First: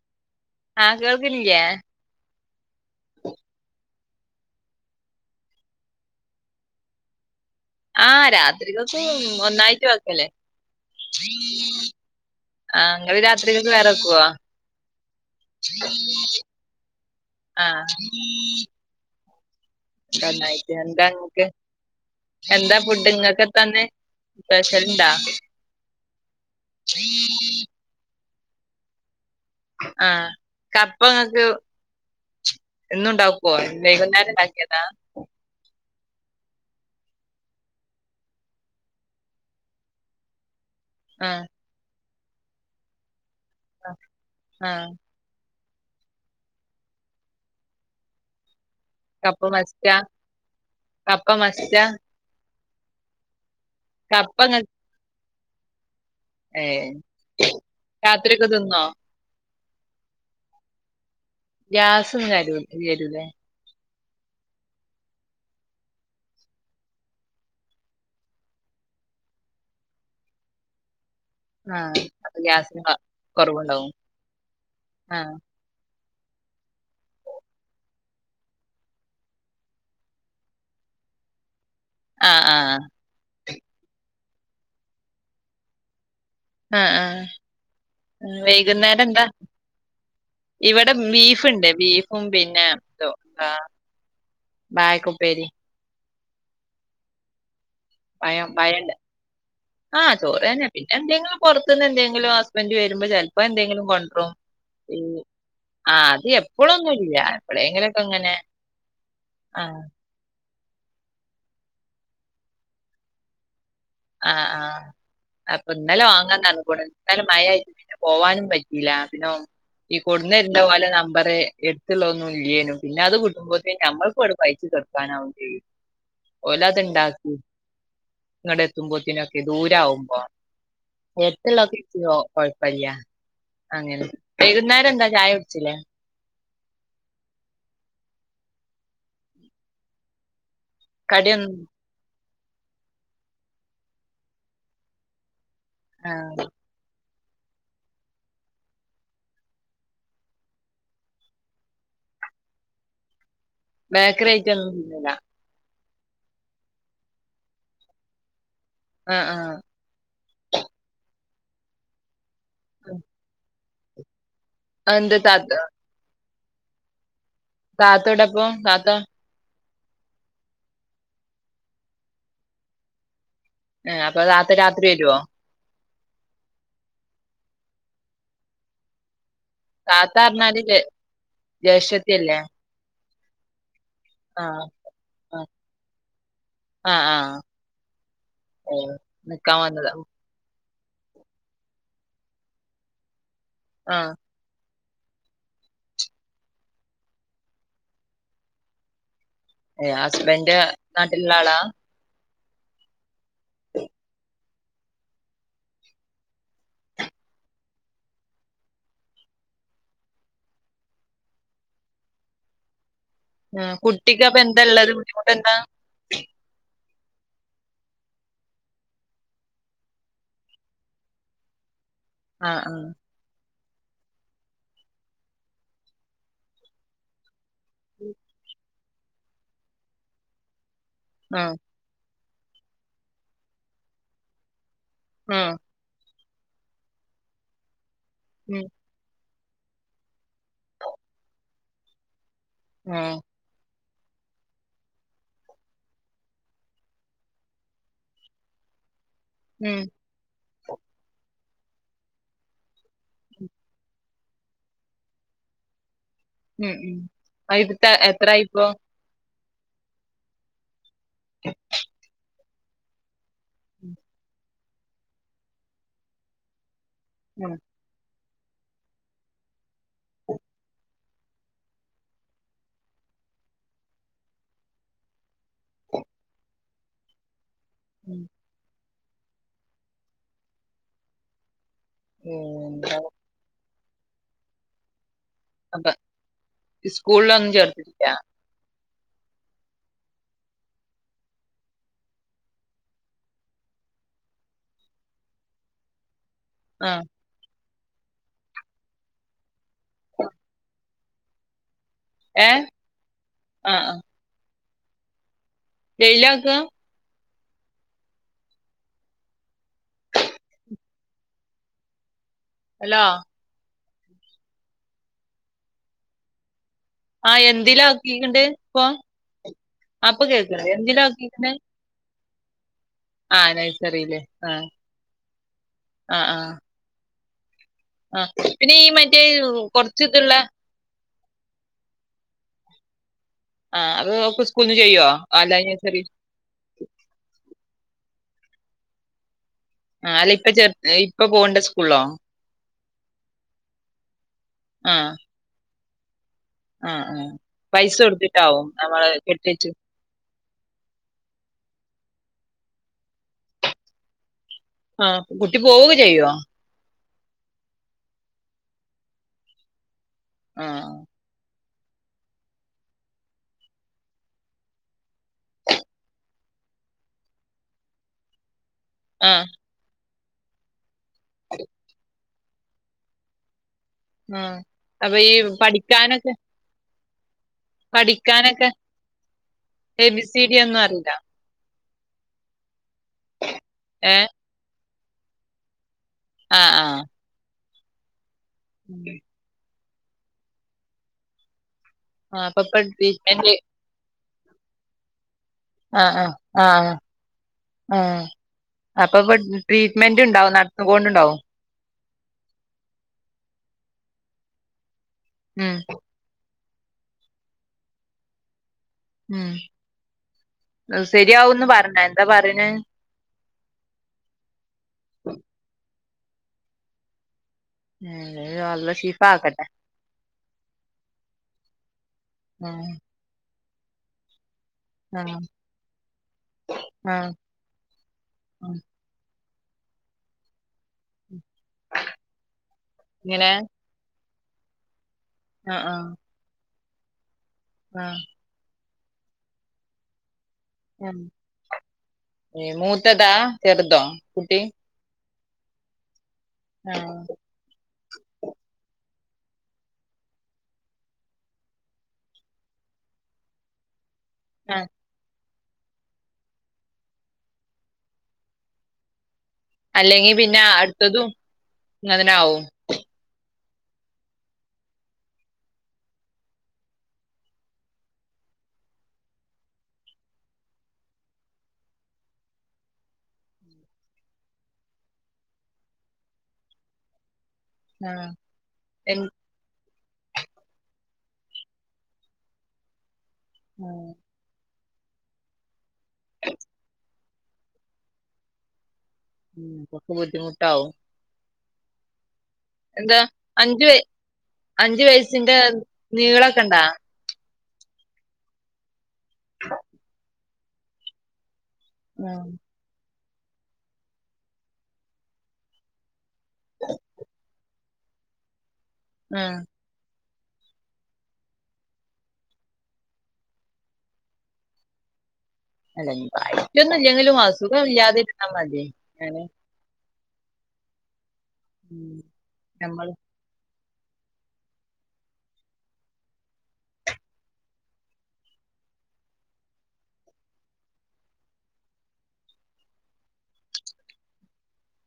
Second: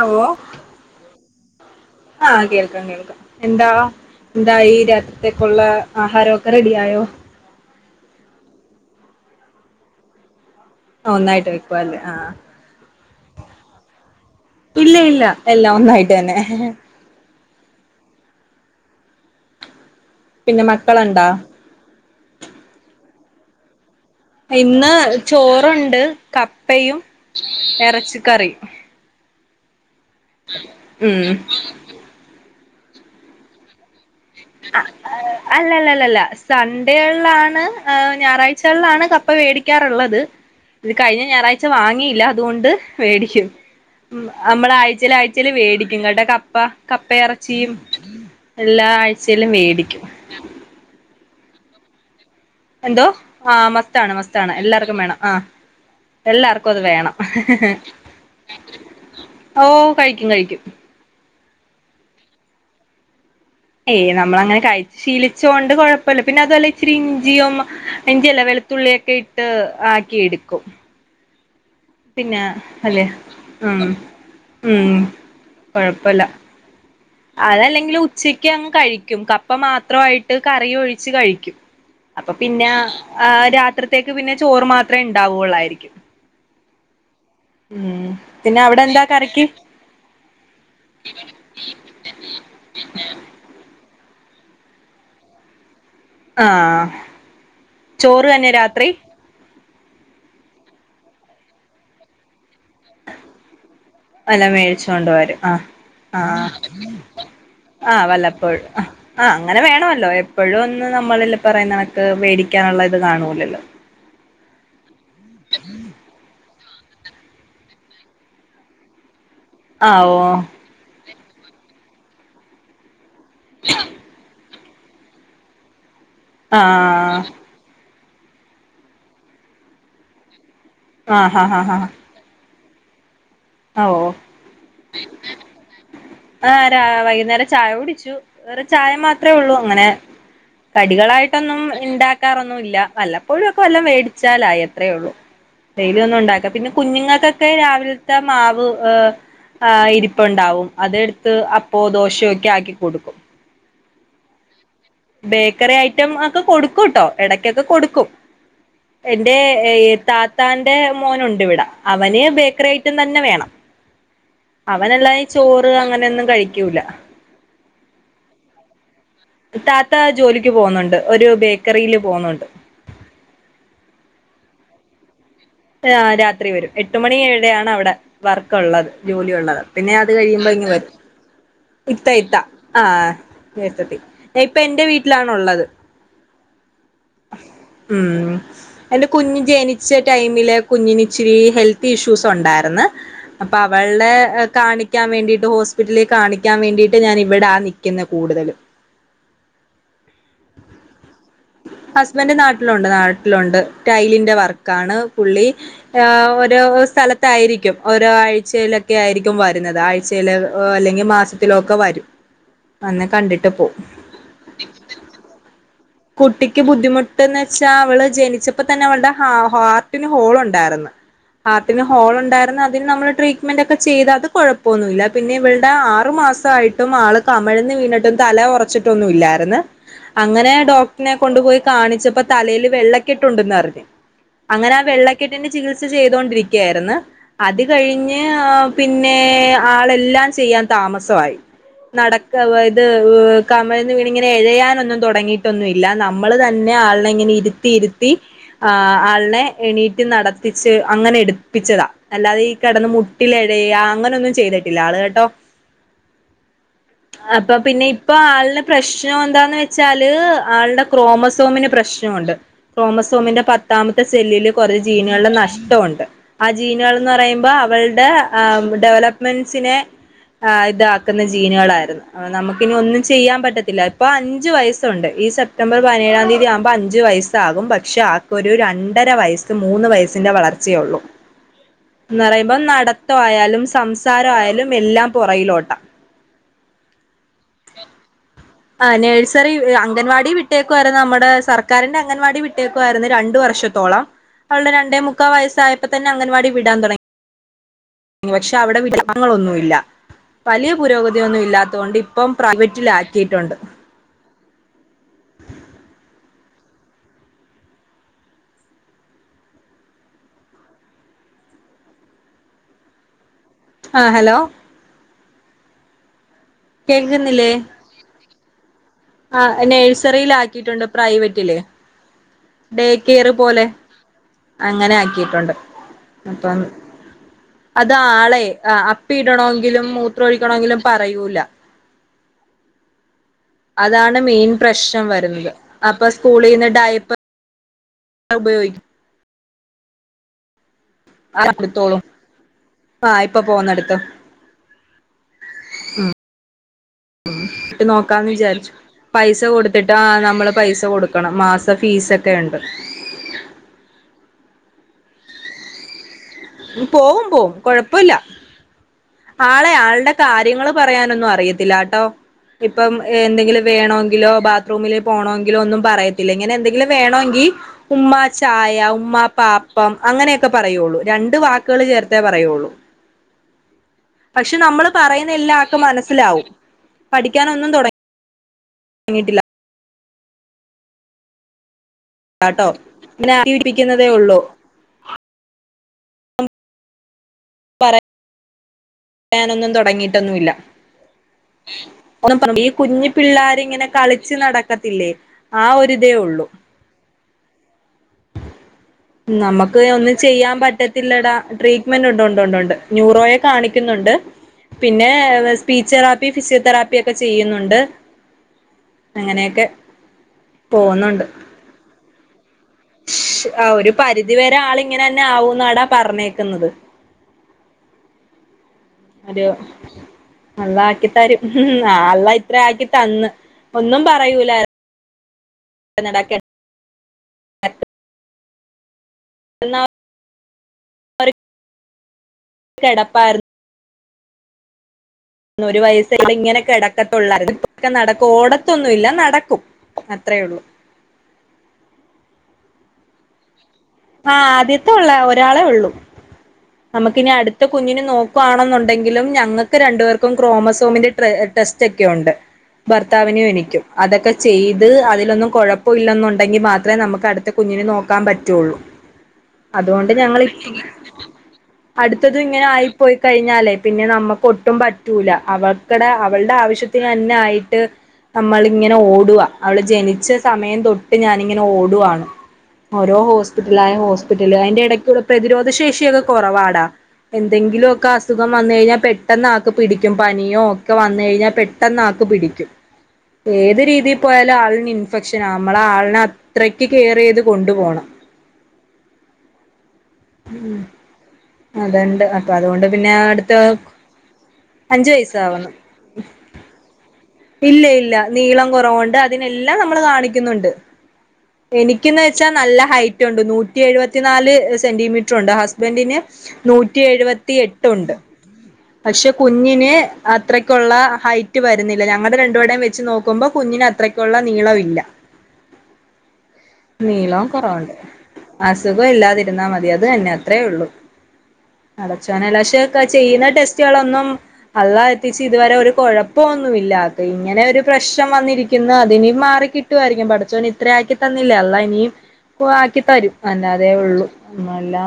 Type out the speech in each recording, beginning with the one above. ആവോ ആഹ് കേൾക്കണില്ല്യേ ആഹ് കേൾക്കാം കേൾക്കാം എന്താ എന്തായി രാത്രിത്തേക്കുള്ള ആഹാരൊക്കെ റെഡി ആയോ ആഹ് രാത്രികൊക്ക് ഒന്നായിട്ട് വെക്കല്ല് ആഹ് ഒന്നായിട്ട് വെക്കുവാല്ലേ ആഹ് ആ ഇങ്ങള് രാത്രികെക്ക് വേറെ വെക്കുവാ ഇല്ല ഇല്ല എല്ലാം ഒന്നായിട്ട് തന്നെ ആഹ് പിന്നെ ന്നായിട്ട് മക്കളുണ്ടാ എന്താക്ക് എന്താ ഫുഡ് ഇങ്ങക്കെന്നാന്ന് ഇന്ന് ചോറുണ്ട് കപ്പയും എറച്ചിക്കറിയും ആഹ് ഉം കപ്പങ്ങക്ക് എന്നുണ്ടാക്കുവോ വൈകുന്നേര ന്ന്ണ്ടാക്കിയതാ അല്ലല്ലല്ലല്ല സൺഡേകളിലാണ് ഞായറാഴ്ചകളിലാണ് കപ്പ വേടിക്കാറുള്ളത് [inaudible] ഇത് കഴിഞ്ഞ ആഹ് ഞായറാഴ്ച്ച വാങ്ങിയില്ല അതുകൊണ്ട് വേടിക്കും നമ്മള് ആഹ് ആയ്ചേൽ ആയ് ച്ചില് വേടിക്കും കപ്പ കപ്പയിറച്ചിയും എല്ലാ കപ്പ ആഴ്ചയിലും മസ്റ്റാ വേടിക്കും കപ്പ മസ്റ്റാ എന്തോ ആഹ് മസ്റ്റാണ് കപ്പ മസ്റ്റാണ് ഇങ്ങ എല്ലാർക്കും വേണം ആ എല്ലാർക്കും അത് ഏഹ് വേണം രാത്രിയൊക്കെ തിന്നോ ഓഹ് കഴിക്കും കഴിക്കും ഗ്യാസും [unintelligible] ഇല്ലാരുന്നേ ഏയ് നമ്മളങ്ങനെ കഴിച്ചു ശീലിച്ച് കൊണ്ട് കുഴപ്പമില്ല പിന്നെ അതുപോലെ ഇച്ചിരി ഇഞ്ചിയും ഇഞ്ചിയെല്ല വെള് തുള്ളിയൊക്കെ ഇട്ട് ആക്കി എടുക്കും ആഹ് അപ്പൊ പിന്നെ ഗ്യാസിന് അല്ലെ ഉം കൊറവുണ്ടാവും ഉം ആഹ് കൊഴപ്പൊല്ല അതല്ലെങ്കിൽ ഉച്ചക്ക് അങ്ങ് കഴിക്കും കപ്പ മാത്രമായിട്ട് കറി ഒഴിച്ച് കഴിക്കും അപ്പൊ ആഹ് പിന്നെ ആഹ് ആ രാത്രിത്തേക്ക് പിന്നെ ചോറ് മാത്രമേ ഉണ്ടാവുള്ളായിരിക്കും ആഹ് ആഹ് പിന്നെ അവിടെ വൈകുന്നേരം എന്താ കറിക്ക് ഇവിടെ ബീഫ് ഇണ്ട് ബീഫ് പിന്ന ഏഹ് [unintelligible] ഉപ്പേരി ആഹ് ചോറ് പയം തന്നെ രാത്രി പയണ്ട് ആഹ് ചോറന്ന പിന്നെ എന്തെങ്കിലും പൊറത്ത്ന്ന് എന്തെങ്കിലും ഹസ്ബൻ്റ് വരുമ്പം ചെലപ്പൊ എന്തെങ്കിലും കൊണ്ട്രും അല്ല മേടിച്ചോണ്ട് വരും ആഹ് ആഹ് എപ്പളെങ്കിലൊക്കെ ആഹ് ഇങ്ങനെ വല്ലപ്പോഴും ആഹ് അങ്ങനെ ആ വേണൊല്ലൊ ഇപ്പഴൊന്നും നമ്മളില്ലെ പറയിന്നണക്ക് വേടിക്കാനുള്ള ഇത് കാണൂലല്ലൊ ആഹ് ആഹ് അപ്പൊ ഇന്നലെ വാങ്ങാ തന്ന് കൂടെ ന്നലെ മയയാറ്റ് പോവാനും പറ്റീല്ല പിന്ന ആഹ് ഓ കൊട്ന്നേര്ണ പോലെ ന പററെ എട്ത്തുള്ളൊന്നും ഇല്ലേന് പിന്നെ അത് കുടുംബത്തി ഞമ്മൾക്കും [unintelligible] പയ്ച്ച് കെടാക്കാനാവും ചെയ്യും ഓല ആഹ് അത്ണ്ടാക്കി നിങ്ങടെ എത്തുമ്പത്തിനൊക്കെല്യ ദൂരവുമ്പൊ ആഹ് ആഹ് ആഹ് എട്ത്തുള്ളൊക്കെ ആഹ് കിട്ട്യൊ കൊഴപ്പല്ല ആ ഓ അങ്ങനെ വൈകുന്നേരം എന്താ ചായ കുടിച്ചിലെ ആഹ് രാ വൈക്ന്നേരം ചായ കുടിച്ചു വേറെ ചായ മാത്രെ ഉള്ളു അങ്ങനെ കടിയൊന്നും കടികളായിട്ടൊന്നും ഇണ്ടാക്കാറൊന്നു ഇല്ല വല്ലപ്പോഴു ഒക്കെ വല്ലം മേടിച്ചാലായി അത്രെ ഉള്ളു ഡെയിലി ഒന്നും ആഹ് ഇണ്ടാക്കാം പിന്നെ കുഞ്ഞുങ്ങൾക്ക ഒക്കെ രാവിൽത്തെ മാവ് ഏഹ് ഇരിപ്പ്ണ്ടാവും അതെട്ത്ത് അപ്പൊ ദോശയൊക്ക ആക്കി കൊട്ക്കും ബേക്കറി ഐറ്റന്നു തിന്നുല്ല ബേക്കറി ഐറ്റം ഒക്ക കൊടുക്കും ട്ടോ എടകൊക്കെ കൊട്ക്കും ആഹ് എന്റെ ആഹ് എ താത്താന്റെ മോനുണ്ടിവടെ അവന് ഭേ ക്രി അയിറ്റം തന്നെ വേണം അവനല്ല അതെന്ത് താത്ത ചോറ് അങ്ങനെയൊന്നും കഴിക്കൂല താത്തവ്ടപ്പം താത്ത താത്ത ജോലിക്ക് പോവുന്നുണ്ട് ഒരു ബേക്കറീല് പോവുന്നുണ്ട് ഹെ അപ്പ താത്ത രാത്രി വരൊ എ രാത്രി വരും എട്ട് മണിയേടെയാണ് അവടെ വർക്ക് ഉള്ളത് ജോലിള്ളത് പിന്നെ അത് താത്ത കഴിയുമ്പൊ പറഞ്ഞാല് ഇങ്ങ് ജേ വരൂം ഇത്ത ഇത്ത ജേഷ്ഠത്തിയല്ലേ ആഹ് ഏട്ടത്തി ഇപ്പ ആഹ് എന്റെ ആഹ് വീട്ടിലാണുള്ളത് ആഹ് ആഹ് ഉം ഓഹ് അയിന് കുഞ്ഞ് നിക്കാൻ വന്നതാ ജനിച്ച ടൈമില് കുഞ്ഞിന് ഇച്ചിരി ഹെൽത്ത് ഇഷ്യൂസ് ഉണ്ടാര്ന്ന് അപ്പൊ അവള്ടെ ആഹ് കാണി ക്കാൻ വേണ്ടീട്ട് ഹോസ്പിറ്റലി കാണിക്കാൻ വേണ്ടീട്ട് ഞാൻ ഇവടാ നിക്ക്ന്നെ കൂട്തല് ഏഹ് ഹസ്ബൻഡ് നാട്ടില്ള്ള ആളാ ഹസ്ബൻഡ് നാട്ട്ലുണ്ട് നാട്ട്ലുണ്ട് ടൈലിന്റെ വർക്കാണ് പുള്ളി ഓരോ സ്ഥലത്തായിരിക്കും ഓരോ ആഴ്ചയിലൊക്ക ആയിരിക്കും വര്ന്നത് ആഹ് ചില അല്ലെങ്കി മാസത്തിലൊക്ക വരും അന്ന് കണ്ടിട്ട് പോവും കുട്ടിക്ക് അപ്പ എന്ത ഇള്ളത് ബുദ്ധിമുട്ടെന്ത കുട്ടിക്ക് ബുദ്ധിമുട്ട്ന്ന് വെച്ചാ അവള് ജനിച്ചപ്പൊ തന്നെ അവള്ടെ ഹാ ഹാർട്ടിന് ഹോൾ ഉണ്ടാര്ന്ന് ഹാർട്ടിന് ഹോള് ഉണ്ടാര്ന്ന് ആഹ് അതിന് ആഹ് നമ്മള് ട്രീ റ്റ് മെൻഡ് ഒക്കെ ചെയ്ത് അത് കൊഴപ്പൊന്നുല്ല പിന്നെ ഇവള്ട ആറ് മാസായിട്ടും ആള് കമഴ്ന്ന് വീണിടും തല ഒറച്ചിട്ടൊന്നു ഇല്ലായിര്ന്ന് അങ്ങനെ ഡോക് കൊണ്ട് ആഹ് പോയി കാണിച്ചപ്പൊ തലേല് വെള്ളക്കെട്ടുണ്ടെന്ന് അർഞ്ഞ് അങ്ങനെ ആഹ് വെള്ളക്കെട്ടിന്റെ ആഹ് ചികിത്സ സചെയ്തോണ്ട്രിക്കായിര്ന്ന് അത് കഴിഞ് ഉം ആഹ് പി പിന്നേ ആളെല്ലാം ചെയ്യാൻ താമസവായി നടക്കവ ഇത് ആഹ് കമഴ്ന്ന് വീണ്ങ്ങനെ എഴയാനൊന്നും തൊടങ്ങീ ന്നുല്ല നമ്മള് തന്നെ ആള്നെ ഇങ്ങനെ ഇര്ത്തി ഇര്ത്തി ആള്നെ ഉം എണീറ്റ് നട ത്തിച്ച് അങ്ങനെ എട്പ്പിച്ചത അല്ലാതെ ഈ കിടന്ന് മുട്ടിലിഴയ അങ്ങനൊന്നും ചെയ്തിട്ടില്ല ആള് കെട്ടൊ ഉം ഉം അപ്പ ആഹ് പിന്നെ ഇപ്പത്തെ ഇപ്പൊ ആള്ന് എത്രായിപ്പോ പ്രശ് പ്രശ്നം എന്താന്ന് വെച്ചാല് ആള്ടെ ക്രോമസോമിന് പ്രശ്നവുണ്ട് ക്രോമസോമിന്റെ പത്താമത്തെ സെല്ലില് കൊറേ ജീന്കള്ടെ നഷ്ട്ടോണ്ട് ആഹ് ജീനുകൾ പറയുമ്പോ ഉം അവള്ടെ ആഹ് ഡെവലപ്മെൻസിനെ ആഹ് ഇതാക്കുന്ന ജീനുകളായിരുന്നു അവ നമുക്കിനി ഒന്നും ചെയ്യാം പറ്റത്തില്ല ഇപ്പ അഞ്ച് വയസ്സുണ്ട് ഈ സെപ്റ്റംബർ പതിനേഴാം തീയതി ആവുമ്പം അഞ്ചു വയസ്സാകും. പക്ഷെ ഉം ആക്കൊരു ര ണ്ടര വയസ് മൂന്ന് വയസിന്റെ വളർച്ചയൊള്ളൂ എന്ന് പറയുമ്പോ എന്താ നടത്തയാലും സംസാരയാലും എല്ലാം പുറയിലോട്ട് അപ്പ സ്കൂളിലൊന്നും ചേർത്തിട്ടില്ല. ആഹ് നഴ്സറി അംഗൻവാടി വിട്ടേക്കു ആയിരുന്നു നമ്മ്ടെ സർക്കാരിന്റെ അംഗൻവാടി വിട്ടേക്കു ആരുന്നു രണ്ടു വർഷം ത്തോള അവള്ടെ രണ്ടേ മുക്കാ വയസ്സായപ്പതെന്നെ അംഗൻവാടി വിടാൻ ആ തുട ങ്ങി അവിടെ പക്ഷെ അവിടെ വിടഗങ്ങളൊന്നു ഇല്ല വലിയ പുരോഗതി ഒന്നും ഇല്ലാത്തൊണ്ട് ഇപ്പം ഏ പ്രൈവറ്റില് ആക്കിട്ടുണ്ട്. ആ വെയിലാക്കാ ഹലോ ആഹ് ഹലോ ആഹ് കേൾക്കുന്നില്ലേ എന്തിലാ ആക്കീക്ക്ണ്ട് ഇപ്പൊ ആഹ് അപ്പൊ നേഴ്സറീല് കേൾക്കണ്ട് ആക്കിട്ടുണ്ട് എന്തിലാ ആക്കിക്കണ് പ്രൈവറ്റില് ഡേ ക്കേറ് ആ പോലെ നഴ്സറിയില് ആ അങ്ങനെ ആക്കിട്ടുണ്ട് ആ ആ അപ്പം അത് ആ ആളെ പിന്നെ ഈ അപ്പി മറ്റേ ഇടണോങ്കിലും കൊറച്ച് മൂത്രം ഇതുള്ള ഒഴിക്കണോങ്കിലും പറയൂല ആ അത് അതാണ് ഒക്കെ മെയിൻ സ്കൂളിന്ന് പ്രശ്നം ചെയ്യോ വരുന്നത് അല്ല നഴ്സറി അപ്പൊ സ്കൂളീന്ന് ഡയപ്പ ഉപയോഗിക്കും [unintelligible] [unintelligible] പോകണ്ട സ്കൂളിലോ ആഹ് ഇപ്പൊ പോന്നെട്ത്തു ആഹ് ഉം പൈസ നോക്കാന്ന് കൊടുത്തിട്ടാവും വിചാരിച്ചു. നമ്മള് പൈസ കെട്ടിച്ച് കൊടുത്തി ട്ടാ നമ്മള് പൈസ കൊടുക്കണം മാസ ഫീസ് ഒക്കെ ഉണ്ട്. ആഹ് കുട്ടി പോവ്ക്കെ ചെയ്യൊ പോവും പോവും കൊഴപ്പില്ല. ആളെ ആള്ടെ ആ കാര്യങ്ങള് പറയാനൊന്നും അറിയത്തില്ലാട്ടോ ഇപ്പം എന്തെങ്കിലും വേണോങ്കിലോ ബാത്റൂമില് പോണോങ്കിലോ ഒന്നും പറയത്തില്ല ഇങ്ങനെ എന്തെങ്കിലും വേണോങ്കി ഉമ്മ ചായാ ഉ ഉമ്മാ ആ പാപ്പം അങ്ങനെയൊക്കെ പറയൊള്ളൂ രണ്ട് വാക്കുകള് ചേർത്തേ പറയൊള്ളൂ ആ പക്ഷേ നമ്മള് അപ്പൊ ഈ പറയുന്നെല്ലാം അവക്ക് പഠിക്കാനൊക്കെ മനസ്സിലാവും പഠിക്കാൻ ഒന്നും തുട പഠിക്കാനൊക്കെ തുടങ്ങീട്ടില്ല. എ ബി സി ഡിയൊന്നും അറീല്ല [unintelligible] ഏ ഉള്ളൂ ആഹ് ആഹ് [unintelligible] ഉം യാനൊന്നും തുടങ്ങിട്ടൊന്നുല്ല. ആ ഒന്ന് അപ്പൊ ഈ ഇപ്പൊ കുഞ്ഞു ട്രീറ്റ്മെന്റ് പിള്ളേര് ഇങ്ങനെ കളിച്ച് നടക്കത്തില്ലേ ആ ഒരിതേ ആഹ് ആഹ് ഒള്ളൂ ആഹ് ആഹ് അപ്പൊ ഇപ്പൊ നമ്മക്ക് ഒന്നും ട്രീറ്റ്മെന്റ് ഉണ്ടാവും ചെയ്യാൻ പറ്റത്തില്ലടാ നടന്നുകൊണ്ടുണ്ടാവും ട്രീറ്റ്മെന്റ് ഉണ്ട് ഉണ്ട് ഉണ്ട് ന്യൂറോയെ കാണിക്കുന്നുണ്ട് പിന്നെ ഉം സ്പീച്ച്തെ ഫിസിയോതെറാപ്പി ഒക്കെ ചെയ്യുന്നുണ്ട് ഉം അങ്ങനെയൊക്കെ പോകുന്നുണ്ട് ശരിയാവുന്ന് പറഞ്ഞ എന്താ പറയണ് ആഹ് ഒരു പരിധിവരെ ആള് ഇങ്ങനെ തന്നെ ആവുന്നാടാ പറഞ്ഞേക്കുന്നത് ഉം [unintelligible] തരും അള്ള ആക്കി തരും. ആഹ് അള്ള ഇത്ര ആക്കി ആഹ് തന്ന് ഒന്നും പറയൂല ആഹ് നടക്കൻ ആഹ് എന്ന കിടപ്പാരു ഇങ്ങനെ ഒരു ആഹ് ആഹ് വയസ്സ ക്കടക്കത്തള്ള ആഹ് നടക്കു ഓട ന്നുല്ല നടക്കും അത്രേ ഉള്ളൂ. മൂത്തതാ ചെറുതോ? ആഹ് കുട്ടി ആദ്യത്തെേ ഉള്ള ഒരാളെ ഉള്ളൂ നമുക്ക്നി ആഹ് അടു കുഞ്ഞിന് നോക്കുവാണെന്നുണ്ടെങ്കിലും ഞങ്ങൾക്ക് രണ്ടു പേർക്കും ക്രോമസോമിന്റെ ടെസ്റ്റ് ഒക്കെ ഉണ്ട്. ഭർത്താവിനും എനിക്കും അതൊക്കെ ആഹ് ചെയ്ത് അതിലൊന്നും കുഴപ്പ ഇല്ലന്നുണ്ടെങ്കിൽ മാത്രമേ നമ്മുക്ക് അടുത്ത കുഞ്ഞിനെ നോക്കാൻ പറ്റുള്ളൂ. അതുകൊണ്ട് അല്ലെങ്കി ഞങ്ങളി പിന്നെ അടുത്തതും അടുത്തത് അങ്ങനാവും ഇങ്ങനെ ആ ആയി പോയി കഴിഞ്ഞാലേ പിന്നെ നമ്മക്ക് ഒട്ടും പറ്റൂല അവക്കടെ അവളുടെ ആവശ്യത്തിന് തന്നെ ആയിട്ട് നമ്മളിങ്ങനെ ഓടുവാ അവള് ജനിച്ച സമയം തൊട്ട് ഞാനിങ്ങനെ ഓടുവാണ് ഓരോ ഹോസ്പിറ്റലായി ഹോസ്പിറ്റല് അയ്ന്റെ ഇടയ്ക്കുള്ള പ്രതിരോധ ശേഷി കുറവാടാ എന്തെങ്കിലും ഒക്കെ ആഹ് അസുഖം വന്ന് കഴിഞ്ഞാൽ എൻ പെട്ടെന്ന് ക്ക് പിടിക്കും പനിയോ ഒക്കെ വന്നാഴിഞ്ഞാൽ പെട്ടെന്ന് ആക്ക് പിടിക്കും. ഏത് ആഹ് രീതി പോയാലും ആളിന് ഇൻഫെക്ഷന നമ്മൾ ആളിനെ അത്രയ്ക്ക് കെയറെയ്ത് കൊണ്ടുപോണം. ഉം ഉപ്പാക്ക് ബുദ്ധിമുട്ടാവും അത് ഒണ്ട് അപ്പൊ അതുകൊണ്ട് പിന്നെ എന്താ അടുത്ത് അഞ്ചു വയ അഞ്ചു അഞ്ച് വയസ്സിന്റെ വയസ്സാവുന്നു നീളൊക്കെ ഇണ്ടാ? ഇല്ല ഇല്ല നീളം കുറവുണ്ട് അതിനെല്ലാം നമ്മള് കാണിക്കുന്നുണ്ട്. എനിക്കെന്ന് ആഹ് വെച്ചാൽ നല്ല ഹൈറ്റ് ഉണ്ട് നൂറ്റി എഴുപത്തി നാല് സെന്റിമീറ്ററുണ്ട് ഹസ് ഹസ്ബന്റിന് നൂറ്റി എഴുപത്തി എട്ടുണ്ട് പക്ഷെ ഉം കുഞ്ഞിന് അത്രയ്ക്കുള്ള ഹൈറ്റ് വരുന്നില്ല ഞങ്ങളുടെ രണ്ടുപടയും വെച്ച് നോക്കുമ്പോൾ കുഞ്ഞിന് അത്രയ്ക്കുള്ള നീളം ഇല്ല. അല്ല പ്രായിട്ടൊന്നും ഇല്ലെങ്കിലും നീളോം അസുഖം കുറവുണ്ട് ഇല്ലാതിരുന്നാ മതി അസുഖം ഞാന് ഇല്ലാതിരുന്നാ മതി അത് തന്നെ അത്രേ ഉള്ളു. അടച്ചോനല്ല ക്ഷെ ഞമ്മള് ചെയ്യുന്ന ടെസ്റ്റുകളൊന്നും അള്ളാഹ് എത്തിച്ച് ഇതുവരെ ഒരു കുഴപ്പൊന്നും ഇല്ല ആക്ക് ഇങ്ങനെ ഒരു പ്രശ്നം വന്നിരിക്കുന്നു അതിനി മാറി കി ട്ടുമായിരിക്കും പടച്ചോന് ഇത്ര ആക്കി തന്നില്ലേ അള്ളാഹ് ഇനീയും [unintelligible] ആക്കി തരും അല്ലാതെ ഉള്ളൂ അല്ലാ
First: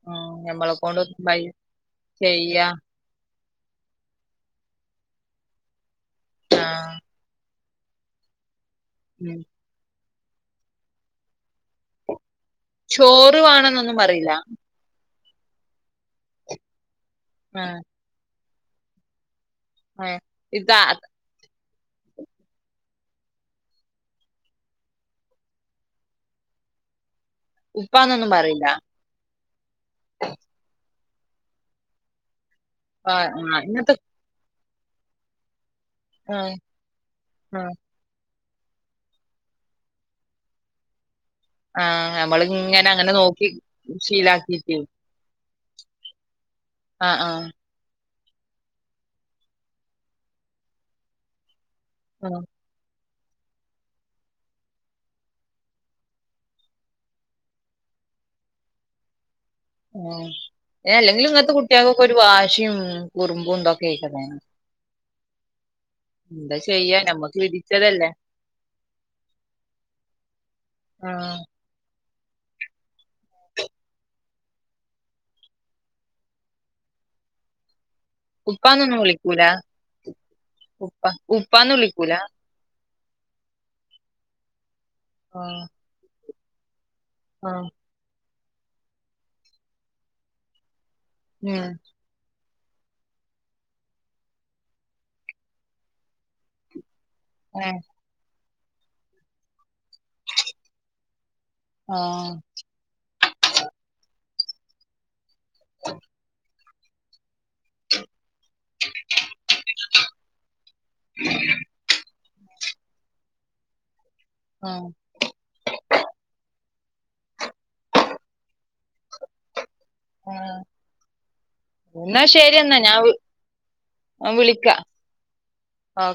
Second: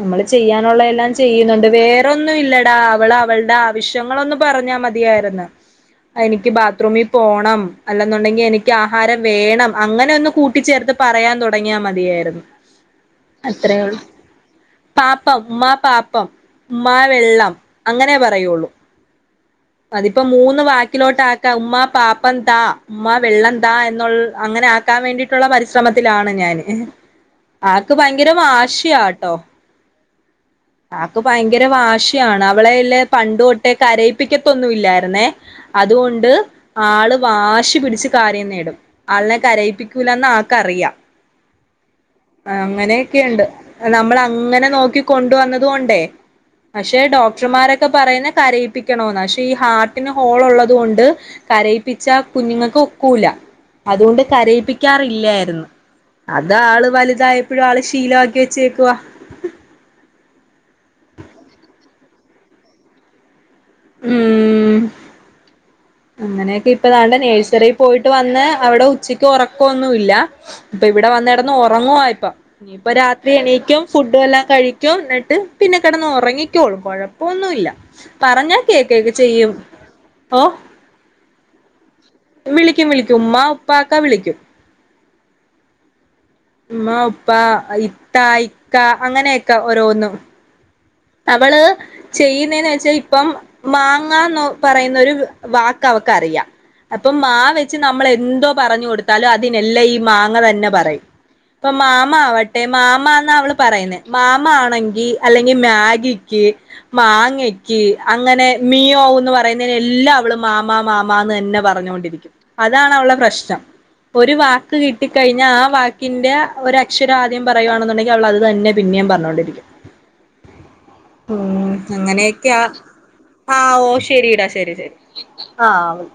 നമ്മള് ഉം ഞമ്മളെ ചെയ്യാനുള്ള കൊണ്ട് എല്ലാം വൈ ചെയ്യുന്നുണ്ട് വേറൊന്നും ചെയ്യാ ഇല്ലടാ അവള് അവളുടെ ആ വശ്യങ്ങളൊന്ന് പറഞ്ഞാൽ മതിയരുന്നു എനിക്ക് ആഹ് ബാത്റൂമിൽ പോണം അല്ലെന്നുണ്ടെങ്കിൽ എനി ക്ക് ആഹാരം ഉം വേണം അങ്ങനെ ഒന്ന് കൂട്ടിച്ചേർത്ത് പറയാൻ തുടങ്ങിയാ മതിയാരുന്ന് ചോറു വേണേന്നൊന്നും പറിലാ പാപ്പം ഉമ്മാ പാപ്പം ഉമ്മാ വെള്ളം ആഹ് അങ്ങനെ പറയുള്ളൂ. ആഹ് അതിപ്പോ മൂന്ന് ഇതാ വാക്കിലോട്ട് ആക്കാം ഉമ്മ പാപ്പം താ ഉമ്മാ വെള്ളം താ എന്നുൾ അങ്ങനെ ആക്കാൻ വേണ്ടിയിട്ടുള്ള പരിശ്രമത്തിലാണ് ഞാന്. ആക്ക് ഭയങ്കര ഉപ്പാന്നൊന്നും പറയില്ല വാശിയാട്ടോ. ആക്ക് ഭയങ്കര വാശിയാണ് അവളെല്ലെ ആഹ് പണ്ട് ആഹ് തൊട്ടേ ഇന്നത്തെ കരയിപ്പിക്കത്തൊന്നുല്ലായിരുന്നേ. അതുകൊണ്ട് ആഹ് ആള് ആഹ് വാശി പിടിച്ച് കാര്യം നേടും ആളിനെ കരയിപ്പിക്കൂല്ലന്ന് ആൾക്കറിയാം. ആഹ് നമ്മളിങ്ങനെ അങ്ങനെ നോക്കി ശീലാക്കിട്ട് കൊണ്ട് വന്നത് കൊണ്ടേ പക്ഷെ ആഹ് ആഹ് ഡോക്ടർമാരൊക്കെ പറയുന്ന കരയി പ്പിക്കണോന്ന പക്ഷെ ഈ ഹാർട്ടിന് ഹോൾ ഉള്ളത് കൊണ്ട് കരയിപ്പിച്ച ആഹ് കുഞ്ഞുങ്ങൾക്ക് ക്കൂല അതുകൊണ്ട് കരയിപ്പിക്കാറില്ലായിരുന്നു. അതള് വലുതായപ്പോഴും ആള് ശീലവാക്കി വെച്ചേക്കുവാ. ആഹ് അല്ലെങ്കിലും ഇങ്ങനത്തെ കുട്ടികക്കൊക്കെ ഒരു വാശിയും കുറുമ്പുംണ്ടോക്കെ കേക്കണെണ് ഉം അങ്ങനെയൊക്കെ ഇപ്പ ദണ്ടേ ഞമ്മക്ക് നേഴ്സറിയിൽ വിധിച്ചതല്ലേ പോയിട്ട് വന്ന് അവിടെ ഉച്ചക്ക് ഉറക്കം ഒന്നും ഇല്ല ഇപ്പൊ ഇവിടെ വന്ന് ആഹ് കിടന്ന് ഉറങ്ങുവാ ഇപ്പം ഇനീപ്പം രാത്രി എണീക്കും ഫുഡും എല്ലാം കഴിക്കും എന്നിട്ട് പിന്നെ കിടന്ന് ഉറങ്ങിക്കോളും കൊഴ പ്പൊന്നും ഇല്ല പറഞ്ഞാ ഉപ്പാന്നൊന്നും കേക്കേക്കെ വിളിക്കൂല ചെയ്യും ഓഹ് ഉപ്പ ഉപ്പാന്ന് വിളിക്കൂല വിളിക്കും വിളിക്കും ഉമ്മ ഉപ്പക്കാ വിളിക്കും ആഹ് ഉമ്മ ഉപ്പ ആഹ് ഇത്ത ഇക്ക അങ്ങനെക്കാ ഓരോന്നും അവള് ഉം ചെയ്യുന്നെന്ന് വെച്ചാൽ ഇപ്പം മാങ്ങന്ന് പറയുന്നൊരു വാക്ക് അവക്കറിയാം അപ്പൊ മ വെച്ച് ഏഹ് നമ്മൾ എന്തോ പറഞ്ഞു കൊടുത്താലും അതിനെല്ലാം ഈ മാങ്ങ തന്നെ പറയും ഇപ്പൊ മാമാ ആഹ് ആവട്ടെ മാമാന്ന് അവള് പറയുന്നെ മാമാ ആണെങ്കിൽ അല്ലെങ്കിൽ മാഗിക്ക് മാങ്ങ ക്ക് അങ്ങനെ മ്യാവൂന്ന് പറയുന്നതിന്ന് എല്ലാം അവള് മാമാ മാമാന്ന് തന്നെ പറഞ്ഞോണ്ടിരിക്കും അതാണ് അവളെ പ്രശ്നം ഒരു വാക്ക് കിട്ടി ക്കഴിഞ്ഞ ആ വാക്കിൻ്റെ ഒരക്ഷരം ആദ്യം പറയുവാണേന്നുണ്ടെങ്കിൽ അവള് അത് തന്നെ പിന്നെയും പറഞ്ഞോണ്ടിരിക്കും ആഹ് ഉം എന്നാ ശരി അങ്ങനെയൊക്കെയാ എന്നാ ഞാൻ ആഹ് ഓഹ് ശരിടാ ശരി വിളിക്കാ ശരി ആഹ് ഓക്കെ